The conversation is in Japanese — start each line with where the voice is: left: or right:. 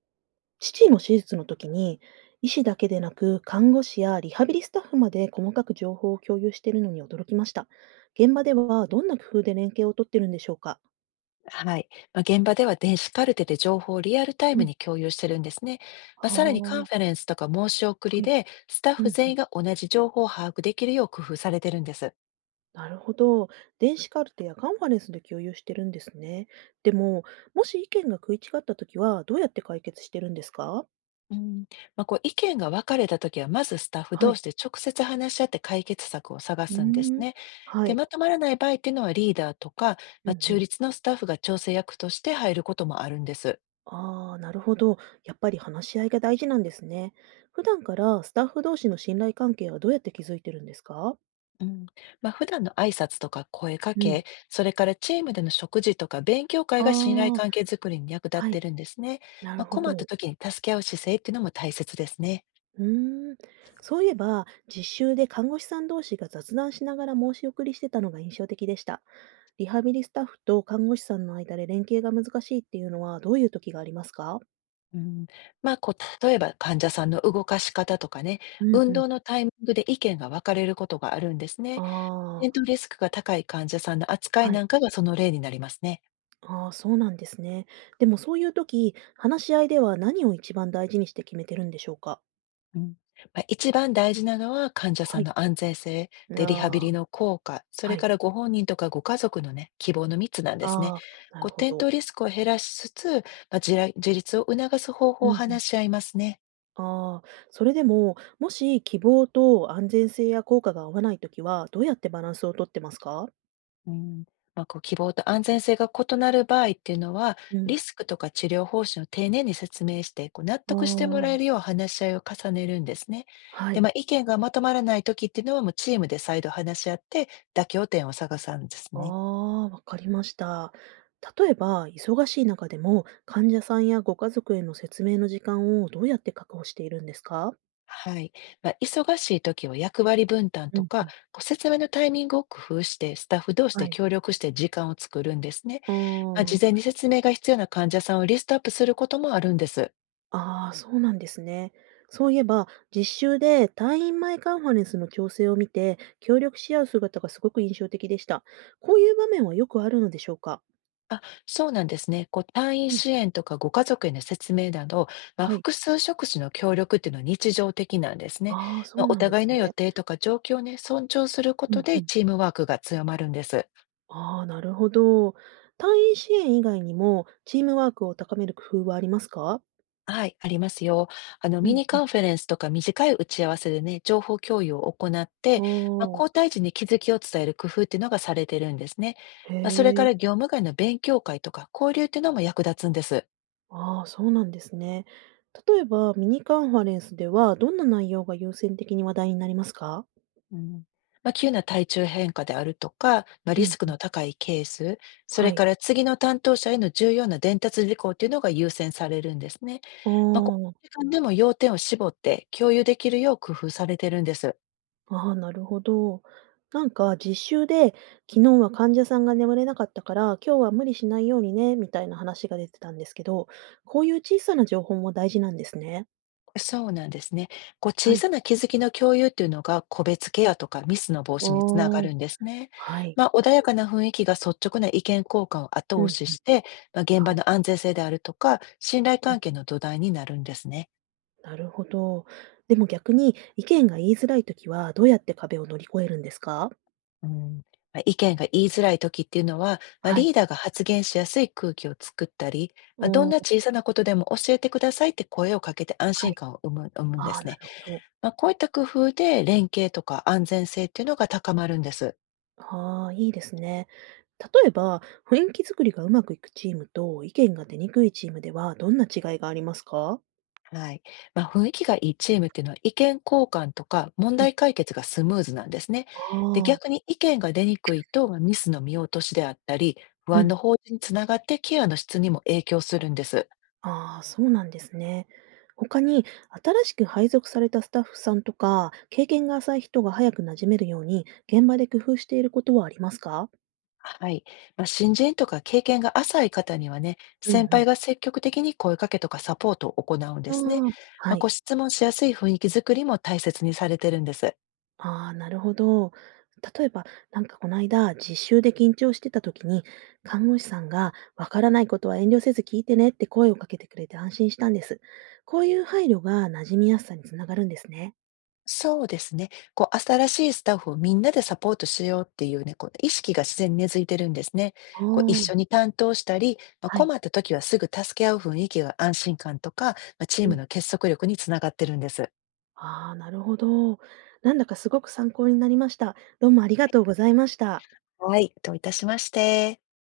right: 父の手術の時に、医師だけでなく、看護師やリハビリスタッフまで細かく情報を共有しているのに驚きました。現場ではどんな工夫で連携をとってるんでしょうか？
left: はい。現場では電子カルテで情報をリアルタイ
right: う
left: ム
right: ん、
left: に共有してるんですね。
right: は
left: さらにカンファレンスとか申し送
right: あ、
left: り
right: はい。
left: で、スタッ
right: うん
left: フ
right: う
left: 全
right: ん、
left: 員が同じ情報を把握できるよう工夫されてるんです。
right: なるほど。電子カルテやカンファレンスで共有してるんですね。でも、もし意見が食い違った時は、どうやって解決してるんですか？
left: うん。意見が分かれたときは、まずスタッフ
right: は
left: 同
right: い。
left: 士で直接話し合って解決策を探
right: う
left: すんです
right: ーん。
left: ね。
right: は
left: で、
right: い。
left: まとまらない場合っていうのはリーダーとか、
right: うんう
left: 中
right: ん、
left: 立のスタッフが調整役として入ることもあるんです。
right: ああ、なるほど。やっぱり話し合いが大事なんですね。普段からスタッフ同士の信頼関係はどうやって築いてるんですか？
left: うん。普段の挨拶とか声か
right: うん、
left: け、それからチームでの食事とか勉強会
right: あ
left: が信頼
right: あ、
left: 関係づくりに役立っ
right: は
left: て
right: い、
left: るんですね。
right: なるほ
left: 困った
right: ど。
left: 時に助け合う姿勢っていうのも大切ですね。
right: うーん。そういえば、実習で看護師さん同士が雑談しながら申し送りしてたのが印象的でした。リハビリスタッフと看護師さんの間で連携が難しいっていうのはどういう時がありますか？
left: うん。例えば患者さんの動かし方とかね、
right: うん、
left: 運
right: うん。
left: 動のタイミングで意見が分かれることがあるんですね。
right: あ
left: 転
right: あー、
left: 倒リスクが高い患者さんの扱い
right: は
left: な
right: い。
left: んかがその例になりますね。
right: ああ、そうなんですね。でもそういう時、話し合いでは何を一番大事にして決めてるんでしょうか？
left: うん。一番大事なのは、患者さ
right: は
left: ん
right: い。
left: の安全性、で、リハビ
right: ああ、
left: リの効果、それ
right: は
left: か
right: い。
left: らご本人とかご家族のね、希望の3つなんですね。
right: ああ、な
left: こう、
right: るほ
left: 転
right: ど。
left: 倒リスクを減らしつつ、自ら自立を促す方法
right: うん
left: を
right: うん。
left: 話し合いますね。
right: ああ、それでも、もし希望と安全性や効果が合わない時は、どうやってバランスを取ってますか？
left: うん。希望と安全性が異なる場合っていうのは、
right: うん。
left: リスクとか治療方針を丁寧に説明して、こう、納
right: あ
left: 得してもらえ
right: あ、
left: るよう話し合いを重ねるんですね。
right: は
left: で、
right: い。
left: 意見がまとまらない時っていうのは、もうチームで再度話し合って、妥協点を探すんです
right: あ
left: ね。
right: あ、わかりました。例えば、忙しい中でも、患者さんやご家族への説明の時間をどうやって確保しているんですか？
left: はい。忙しい時は役割分担
right: う
left: と
right: ん
left: か、
right: うん。
left: こう説明のタイミングを工夫して、スタッフ同士
right: は
left: で
right: い。
left: 協力して時間を作るんですね。
right: あ
left: 事前
right: あ。
left: に説明が必要な患者さんをリストアップすることもあるんです。
right: ああ、そうなんですね。そういえば、実習で退院前カンファレンスの調整を見て、協力し合う姿がすごく印象的でした。こういう場面はよくあるのでしょうか？
left: あ、そうなんですね。こう退院
right: うん、
left: 支援とかご家族への説明など、
right: はい。
left: 複数職種の協力っていうのは日常的なんですね。
right: ああ、そう
left: お
right: なんで
left: 互
right: す
left: いの予
right: ね。
left: 定とか状況をね、尊重するこ
right: う
left: と
right: んう
left: で
right: ん。
left: チームワークが強まるんです。
right: ああ、なるほど。退院支援以外にも、チームワークを高める工夫はありますか？
left: はい、ありますよ。
right: う
left: ミ
right: ん
left: ニ
right: う
left: カ
right: ん。
left: ンフェレンスとか短い打ち合わせでね、情報共有を行って、交
right: あ
left: 代時に気づきを伝える工夫っていうのがされてるんですね。
right: あ、へ
left: それか
right: え。
left: ら業務外の勉強会とか交流っていうのも役立つんです。
right: ああ、そうなんですね。例えば、ミニカンファレンスでは、どんな内容が優先的に話題になりますか？
left: うん。急な体調変化であるとか、
right: う
left: リス
right: ん
left: ク
right: うん。
left: の高いケース、そ
right: は
left: れ
right: い。
left: から次の担当者への重要な伝達事項っていうのが優先されるんですね。
right: あ
left: こ
right: あ、
left: の時間でも要点を絞って共有できるよう工夫されてるんです。
right: ああ、なるほど。なんか実習で、昨日は患者さんが眠れなかったから、今日は無理しないようにね、みたいな話が出てたんですけど、こういう小さな情報も大事なんですね。
left: そうなんですね。こう
right: は
left: 小
right: い。
left: さな気づきの共有っていうのが個別ケアとかミスの防止につなが
right: あ、
left: るんですね。
right: はい。
left: 穏やかな雰囲気が率直な意見交換を後
right: うん、う
left: 押
right: ん、
left: しして、現
right: は
left: 場
right: い。
left: の安全性であるとか信頼
right: うん、
left: 関係の土台になるんですね。
right: なるほど。でも逆に意見が言いづらいときは、どうやって壁を乗り越えるんですか？
left: うん。意見が言いづらい時っていうのは、
right: はい。
left: リーダーが発言しやすい空気を作ったり、どん
right: お
left: な
right: ー、
left: 小さなことでも教えてくださいって声をかけて安
right: は
left: 心
right: い。
left: 感を生むん
right: あ
left: で
right: あ、な
left: す
right: る
left: ね。
right: ほど。
left: こういった工夫で連携とか安全性っていうのが高まるんです。
right: ああ、いいですね。例えば、雰囲気作りがうまくいくチームと意見が出にくいチームではどんな違いがありますか？
left: はい。雰囲気がいいチームっていうのは意見交換とか問
right: うん、
left: 題解決がスムーズなんですね。で、
right: ああ、
left: 逆に意見が出にくいとミスの見落としであったり、不
right: う
left: 安の
right: ん。
left: 放置につながってケアの質にも影響するんです。
right: ああ、そうなんですね。他に、新しく配属されたスタッフさんとか、経験が浅い人が早く馴染めるように、現場で工夫していることはありますか？
left: はい。新人とか経験が浅い方にはね、
right: うん
left: 先
right: うん。
left: 輩が積極的に声かけとかサポートを行うんで
right: あ
left: すね。
right: あ、は
left: こ
right: い。
left: う質問しやすい雰囲気づくりも大切にされてるんです。
right: ああ、なるほど。例えば、なんかこの間、実習で緊張してた時に、看護師さんが、わからないことは遠慮せず聞いてねって声をかけてくれて安心したんです。こういう配慮が馴染みやすさにつながるんですね。
left: そうですね。こう、新しいスタッフをみんなでサポートしようっていうね、こう、意識が自然に根付いてるんですね。
right: あ
left: こう、一
right: あ、
left: 緒に担当したり、
right: はい。
left: 困った時はすぐ助け合う雰囲気が安心感とか、チー
right: う
left: ム
right: ん。
left: の結束力につながってるんです。
right: ああ、なるほど。なんだかすごく参考になりました。どうもありがとうございました。
left: はい、どういたしまして。